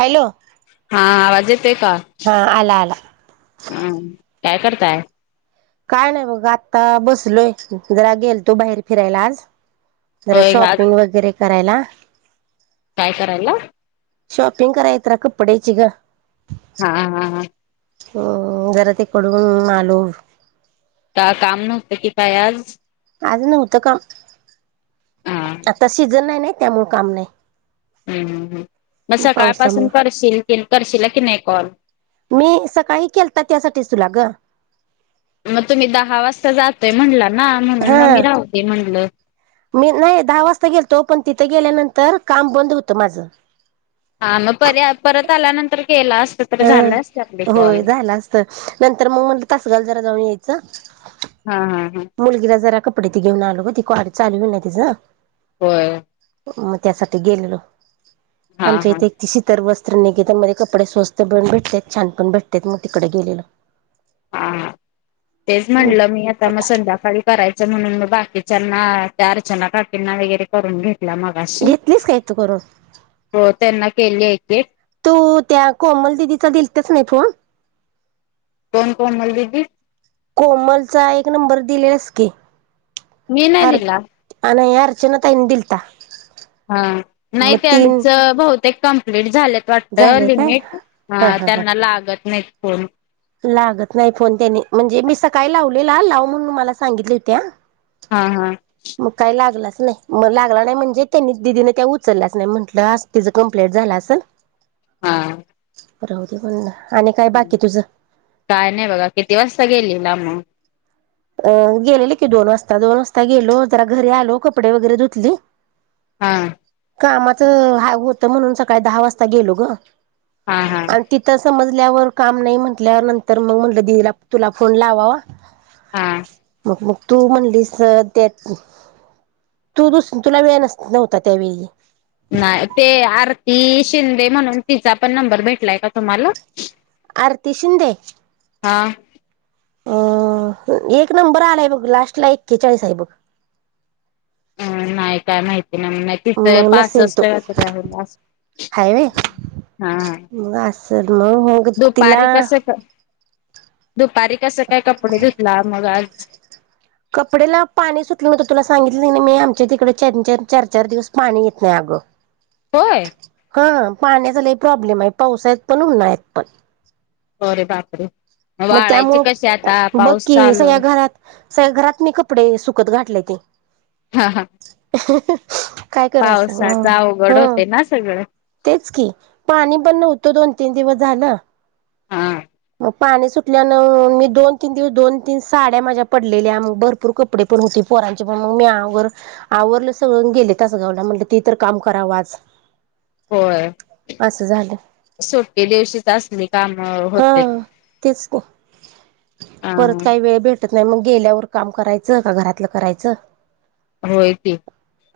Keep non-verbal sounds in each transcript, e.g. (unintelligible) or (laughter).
Hello! हा आवाज येतोय का? हा आला आला ह् काय करताय? काय नाही बघ आता बसलोय, जरा गेलतो बाहेर फिरायला आज. जरा होय आज शॉपिंग वगैरे करायला. काय करायला? शॉपिंग करायला जरा कपड्यांची गं. हा हा हा हम् जरा तिकडून आलो. का काम नव्हतं की काय आज? आज नव्हतं काम. हा आता सीझन नाही नाही त्यामुळे काम नाही. हम्म्, मग सकाळपासून पावसामुळे करशील क करशील की नाही कॉल? मी सकाळी केलता त्यासाठीचं तुला गं. मग तुम्ही दहा वाजता जातोय म्हणला ना, म्हणून मग मी हा राहुदे म्हणलं. मी नाही दहा वाजता गेलतो पणं तिथं गेल्यानंतर काम बंद होतं माझं. हा मग पर परत आल्यानंतर केला असत तर झालं असत आपले अं होय कॉल. झालं असतं, नंतर मगं म्हणलं तासगावला जरा जाऊन यायचं. हा हा हा मुलगीला जरा कपडे ते घेऊन आलो ते काॅलेज चालूय होईल ना तिझं. होय मग त्यासाठी गेलेलो, हा आमच्या हा इथे एक ती शितरवस्ती श्रीनिकितेन मध्ये कपडे स्वस्त पण भेटतात, छान पणं भेटतात मगं तिकडे गेलेलो. हा, तेच म्हटलं मी आता मग संध्याकाळी करायचं म्हणून मगं बाकीच्यांना, त्या अर्चना काकींना वगैरे करून घेत मगाशी घेतलीस काय तू करून हो त्यांना केली आहेे. तू त्या कोमल दिदीचा दिलतच नाही फोन कोण कोमल दिदि? कोमलचा एक नंबर दिलेलास की मी नाय दिला. अर्चनाताई नी दिलता. हा नाही मग तीन त्यांच बहतेक कंप्लीट झालं वाटत झाले काय लिमिट हा हा हा त्यांना लागत नाही फोन लागत नाही फोन त्याने म्हणजे मी सकाळी लावलेला लाव म्हणून मला सांगितले होत्या. हा हा मग काय लागलाच नाही म लागला नाही म्हणजे त्यांनी दिदीन त्या उचलल्याच नाही म्हटलं तिचं कंप्लेंट झाला अस हा आणि काय बाकी तुझं? काय नाही बघा, किती वाजता गेलीला मग? अं गेलेले की दोन वाजता दोन वाजता गेलो, जरा घरी आलो कपडे वगैरे धुतली हा कामाचं ह होत म्हणून सकाळी दहा वाजता गेलो ग हा हा आणि तिथं समज ल्यावर काम नाही म्हटल्यावर नंतर मग म्हटलं दिदीला तुला फोन लावावा. हा मग तू म्हणलीस त्या तू दुस तुला वेळ नस नव्हता त्यावेळी ती शिंदे म्हणून तिचा पण नंबर भेटलाय का तुम्हाला आरती शिंदे. हा अ एक नंबर आलाय बघ लास्ट ला एक्केचाळीस आहे बघ हम नाय काय माहित तिचं मग नसेल तो पासष्ट तरी आहे हायवे हा मग असं मग मग तिला दुपारी कसं दुपारी कसं काय कपडे धुतला मग आज कपडेला पाणी सुटलं होतं, तुला सांगितलं मी आमच्या तिकडे च चार चार चार दिवस पाणी येत नाही अ ग होय ह पाण्याचा लय प्रॉब्लेम आहे पावसाळ्यात पण उन्हाळ्यात पण अरे बापरे मग वाळायचे कसे त्यामुळे आता पाऊस बकी चालू सगळ्या घरात सगळ्या घरात मी कपडे सुक सुकत घातलंय ते हा हा काय करायचे अवघड हं होते ना सगळं तेच की पाणी पण नव्हतं दोन तीन दिवस झालं हा पाणी सुटल्यान मी दोन तीन दिवस दोन तीन साड्या माझ्या पडलेल्या मग भरपूर कपडे पण होते. पोरांचे पण मग मी आवर आवरलं सगळ गेले तासगावला म्हण त तर काम करावं आज होय असं झालं सुट्टी दिवशीच असली काम हा होते तेच की अ परत काही वेळ भेटतं नाही मग गेल्यावर काम करायचं का घरातलं करायचं. हो यती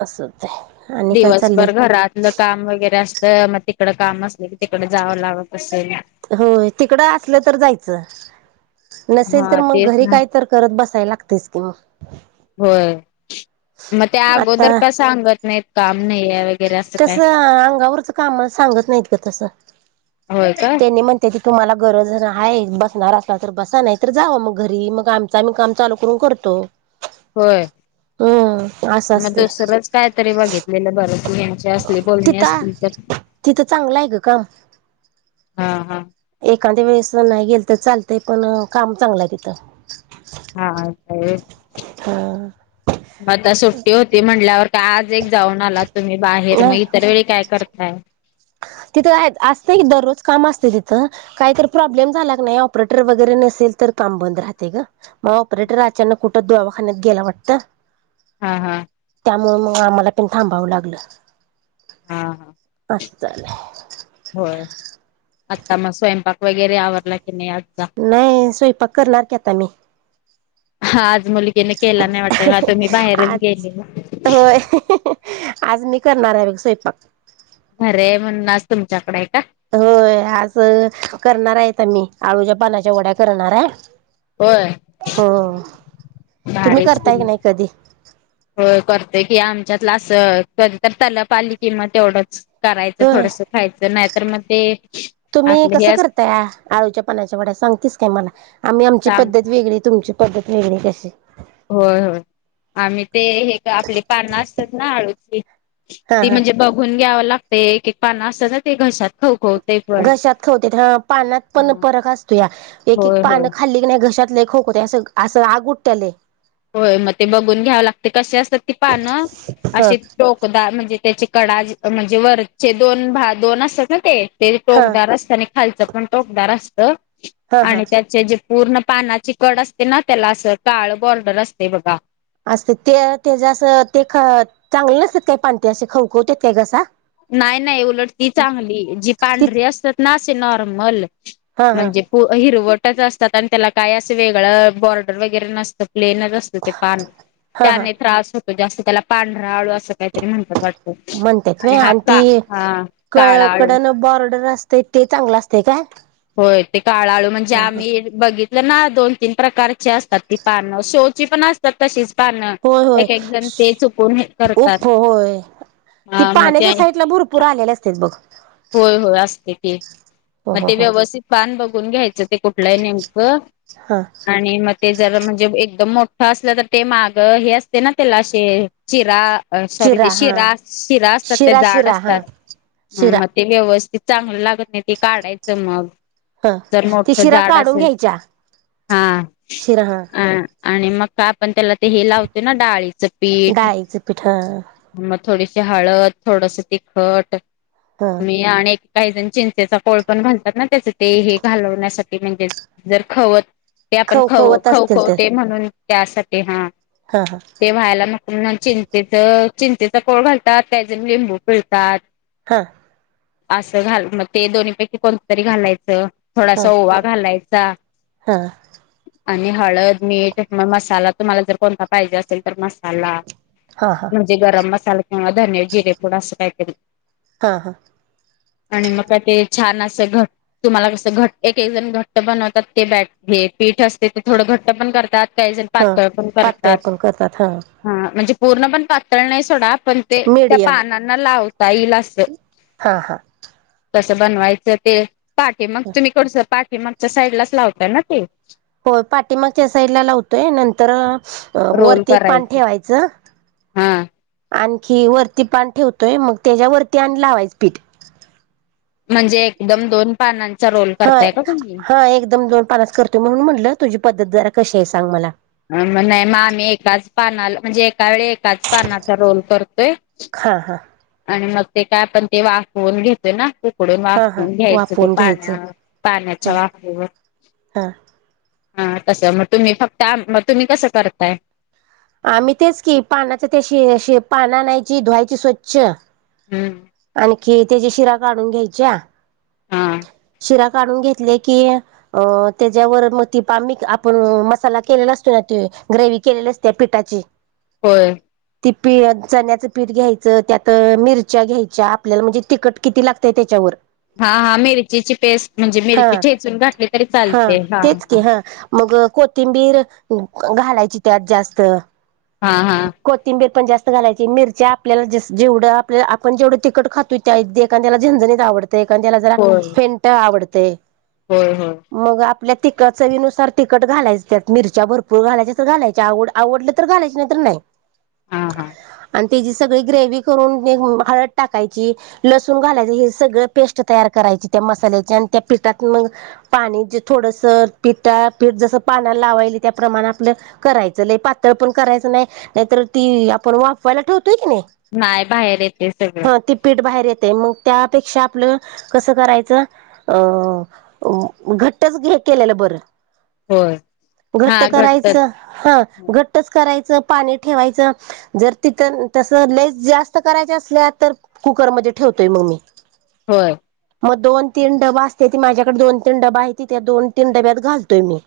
असं होतंय आणि काय दिवसभर चाललंय घरातलं काम वगैरे असत मग ते तिकड काम असले की तिकड जावं लागत असेल होय तिकडं असलं तर जायचं. नसेल तर हा मग तेच घरी ना काय तर करत बसाय लागतयच कि म. व्हय म ते आगोदर आता का सांगत नाहीत काम नाई हाय तस अंगावरच काम सांगत नाहीत ग तस. होय का त्यांनी म्हणत्यात कि तुम्हाला गरज हाय बसणार असला तर बसा नाही तर जावं मग घरी मग आमचा आम्ही काम चालू करून करतो. व्हय हम्म असं म असते दुसरच कायतरी बघितलेलं बरं कि हेंच्या अस सली बोलणी तिथं असली तर तिथं चांगलं आहे ग काम हा. हा एखाद्या वेळेस नाही गेलं तर चालतय पण काम चांगलं हाय तिथं. हा आता ह्या हा आता सुट्टी होती म्हणल्यावर त्या आज एक जाऊन आला तुम्ही बाहेर म नाही इतर वेळी काय करताय? तिथं हैत असत की दररोज काम असतय तिथं काय तर प्रॉब्लेम झाला कने ऑपरेटर वगैरे न नसेल तर काम बंद राहतय ग म ऑपरेटर अचानक कुठ दवाखान्यात गेला वाटतं हा हा. त्यामुळ म आम्हाला पण थांबावं लागलं हा हा अस. चाले. होय. आता म स्वयंपाक वगैरे आवरलाय. नाही स्वयपाक करणारकी आता मी. हा आज मुलगीन केला नाही वाटत नाही तर मी बाहेरच आ गेलेले. होय आज मी करणार हाय बघ स्वयंपाक. अरे म्हणून आज तुमच्याकडे हाय का. होय आज करणार हैत आम्ही आळूच्या पानाच्या वड्या करणार हाय. होय हो तुम्ही करताय का नाई कधी. व्हय करते कि आमच्यातला असं कधी तर तलप आली किं म तेवढंच. करायचं होय. थोडस खायचं नाहीतर म ते तुम्ही आपलं कसं हे करताय आ आळूच्या पानाच्या वड्या सांगतीस काय मला आम्ही आमची सांग पद्धत वेगळी तुमची (unintelligible) कशी. होय होय. आम्ही ते हे क आपली पानं असतात ना आळूची हा ती हा म्हणजे बघून घ्याव लाग ते एक एक पानं असतात ना ते घशात खवखवते पण घशात खावते हा पानात पण परक असतोया एक एक होय होय पानं खाल्ली कीने घशात लय खवखवतय अस असं आग उटत्या लय. होय म ते बघून घ्यावं लागते कशी असतात ती पानं ह असशी टोकदाार म्हणजे त्याची कडा जे म्हणजे वरचे दोन भा दोन असत्यात ना ते. ते हा टोकदार असतं आणि खालचं पण टोकदार असत हा हा आणि त्याचे जे पूर्ण पानाची कड असते ना त्याला असं काळ बॉर्डर असतय बघा. असत्यात ते तेज असं ते ख चांगले नसत्यात काय पानं ते असे खवखवत्यात काय घसा. नाई नाई उलट ती चांगली जी ती पांढरी असत्यात ना असे नॉर्मल. हा हा म्हणजे पो हिरवटच असतात आणि त्याला काय असं वेगळं बॉर्डर वगैरे नसतं. प्लेनच असतो ते पान हा हा त्याने त्रास होतो जास्त त्याला पांढरा आळू असं काहीतरी म्हणतात वाट क आणि ती क काळा आळू कडन बॉर्डर असतय ते चांगलं असतय काय? होय ते काळ आळू म्हणजे ह ह आम्ही बघित लना दोन तीन प्रकारची असतात ती पानं शोची पण असतात तशीच पानं होय होय एक एक जण ते चुकवून हे करतात. उफ होय ती हा म ते पाण्याच्या आहे साईडला भरपूर आलेले असतेच बघ होय होय असते ते हो म हो ते हो व्यवस्थित पान बघून घ्यायचं. ते कुठल्हाय नेमकं हा आणि म ते जरा म्हणजे एकदम मोठ ठ असलं तर ते माग हे असते ना त्याला अशे चिरा अ सॉरी चिरा ते हा शिरा शिरा असतात त्या शिरा जाड शिरा हा असतात शिरा म ते व्यवस्थित चांगलं लागत नाही ते काढायचं मग हा जर ती मोठ शिरा जाड काढून असेल घ्यायच्या हा शिरा हा अ आणि मग का आपण त्याला ते हे लावते ना डाळीच डाळीचे पीठ ह थोडीशी हळद थोडस तिखट हा मी आणि काही जण चिंचेचा कोळ कोळ पण घालतात ना त्याच ते हे घालवण्यासाठी म्हणजे जर खवत ते आपण ख खवखवत खव असतील तर खवतंय म्हणून त्यासाठी हा हा ते व्हायला नको म्हणून चिंचेचं चिंचेचं कोळ घालतात त्याच्यात लिंबू पिळतात हा असं घाल मग ते दोन्हीपैकी कोणतं तरी घालायचं हा हा थोडासा ओवा घालायचा हा आणि हळद मीठ मग मसाला तुम्हाला जर कोणता पाहिजे असेल तर मसाला हा हा म्हणजे गरम मसाला किंवा धने जिरेपूड असं काय तरी हा हा आणि मग का ते छान असं घट तुम्हाला कसं घट एक एक जण घट्ट बनवतात ते बॅट घेत पीठ असतंय थोडं घट्ट पण करतात काही जण हा पातळ पण पातळ करतात पण करतात हा म्हणजे पूर्ण पण पातळ नाही सोडा पण ते त्या मीडियम पानांना लावत लावता येईल असं हा हा तसं बनवायचं ते पाठी मग तुम्ही कसं पाठीेमगच्या साईडलाच लावताय ना ते हो पाठीमागच्या साईडला लावतोय नंतर अ रोल वरती एक पान करायचं ठेवायचं हा आणि ही वरती पान ठेवतोय मग त्याच्या वरती आणि लावायचं पीठ म्हणजे एकदम दोन पानांचा रोल हा करताय का तुम्ही हा एकदम दोन पानांच करतोय म्हणून म्हटलं तुझी पद्धत जरा कशी आहे सांग मला म नाही मग आम्ही एकाच पानाला म्हणजे एका वेळी एक एकाच पानाचा रोल करतोय हा हा आणि मग ते काय पण ते वाफवून घेतोय ना पुढे हा हा वाफवून घ्यायचं ते वाफवून घ्यायचं पान पाण्याच्या हा वाफेवर हा हा तसं मग तुम्ही फक्त म तुम्ही कसं करताय आम्ही तेच की पानाचा त्याशी पानंआणायची धुवायची स्वच्छ हम्म आणखी त्याची शिरा काढून घ्यायच्या हा शिरा काढून घेतल्या की त्याच्यावर मग ती मसाला केलेला असतोय ना ते ग्रेव्ही केलेली असत्या पिठाची होय ती पी चण्याचं पीठ घ्यायचं त्यात मिरच्या घ्यायच्या आपल्याला म्हणजे तिखट किती लागतंय त्याच्यावर हा हा मिरचीची पेस्ट म्हणजे हा मिरची ठेचून घातली तरी चालते हा तेच हा की मग कोथिंबीर घालायची त्यात जास्त हा हा कोथिंबीर पण जास्त घालायची मिरच्या आपल्याला जेवढ आप आपण जेवढं तिकट खातो एख त्याला झणझणीत आपल्याला आवडत एखाद्याला जरा होय फेंट आवडतंय होय हो मग आपल्या तिखट चवीनुसार तिखट घालायच त्यात मिरच्या भरपूर घालायच्या तश्या घालायच्या आवड आवडलं तर घालायच नाही तर नाही हा हा आणि त्याची सगळी ग्रेव्ही करून हळद टाकायची लसूण घालायच हे सगळं पेस्ट तयार करायची (unintelligible) त्याप्रमाणे आपल करायच लय पातळ पण करायचं नाही नाहीतर ती आपण वाफव्हायला ठेवतो ठेवतोय कणी नाही बाहेर येते सगळं हा ती पीठ बाहेर येत येतय मग त्यापेक्षा आपल कस करायच अ अ घट्टच करायचं केलेलं बरं होय घट्ट हा घटतच करायचं हा घट्टच करायचं पाणी ठेवायच जर तिथ तस लय जास्त करायच्या असल्या तर कुकर मध्ये ठेवून होते मग मी होय मग दोन तीन डबा असते ती माझ्याकडे दोन तीन डबा आहे त त्या दोन तीन डब्यात घालतोय मी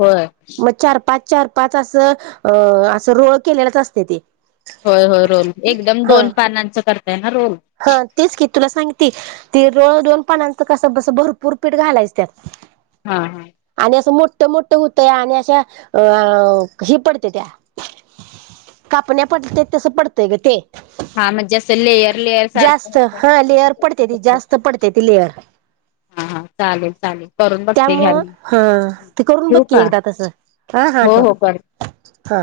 होर मग चार पाच चार पाच असं अ असं रोळ केलेलंच असते ते होय होय रोल एकदम हा दोन पानांचं करताय ना रोल ती र दोन पानांचं कस बस भरपूर पीठ घालायच त्या हा हा कस मोठं मोठं होतय आणि अशा अ कशी पडते त्या कापण्या पडत तसं पडतंय ग ते हा म्हणजे असं लेयर लेयर सारखं जास्त व्हायचं हा लेअर पडते ती असेल. जास्त पडते ती लेअर हा हा चालेल चालेल करून बघते घ्या त्यामुळं मी. हा ते करून ठेवू बघकी का? एकदा तस हो हो कर हां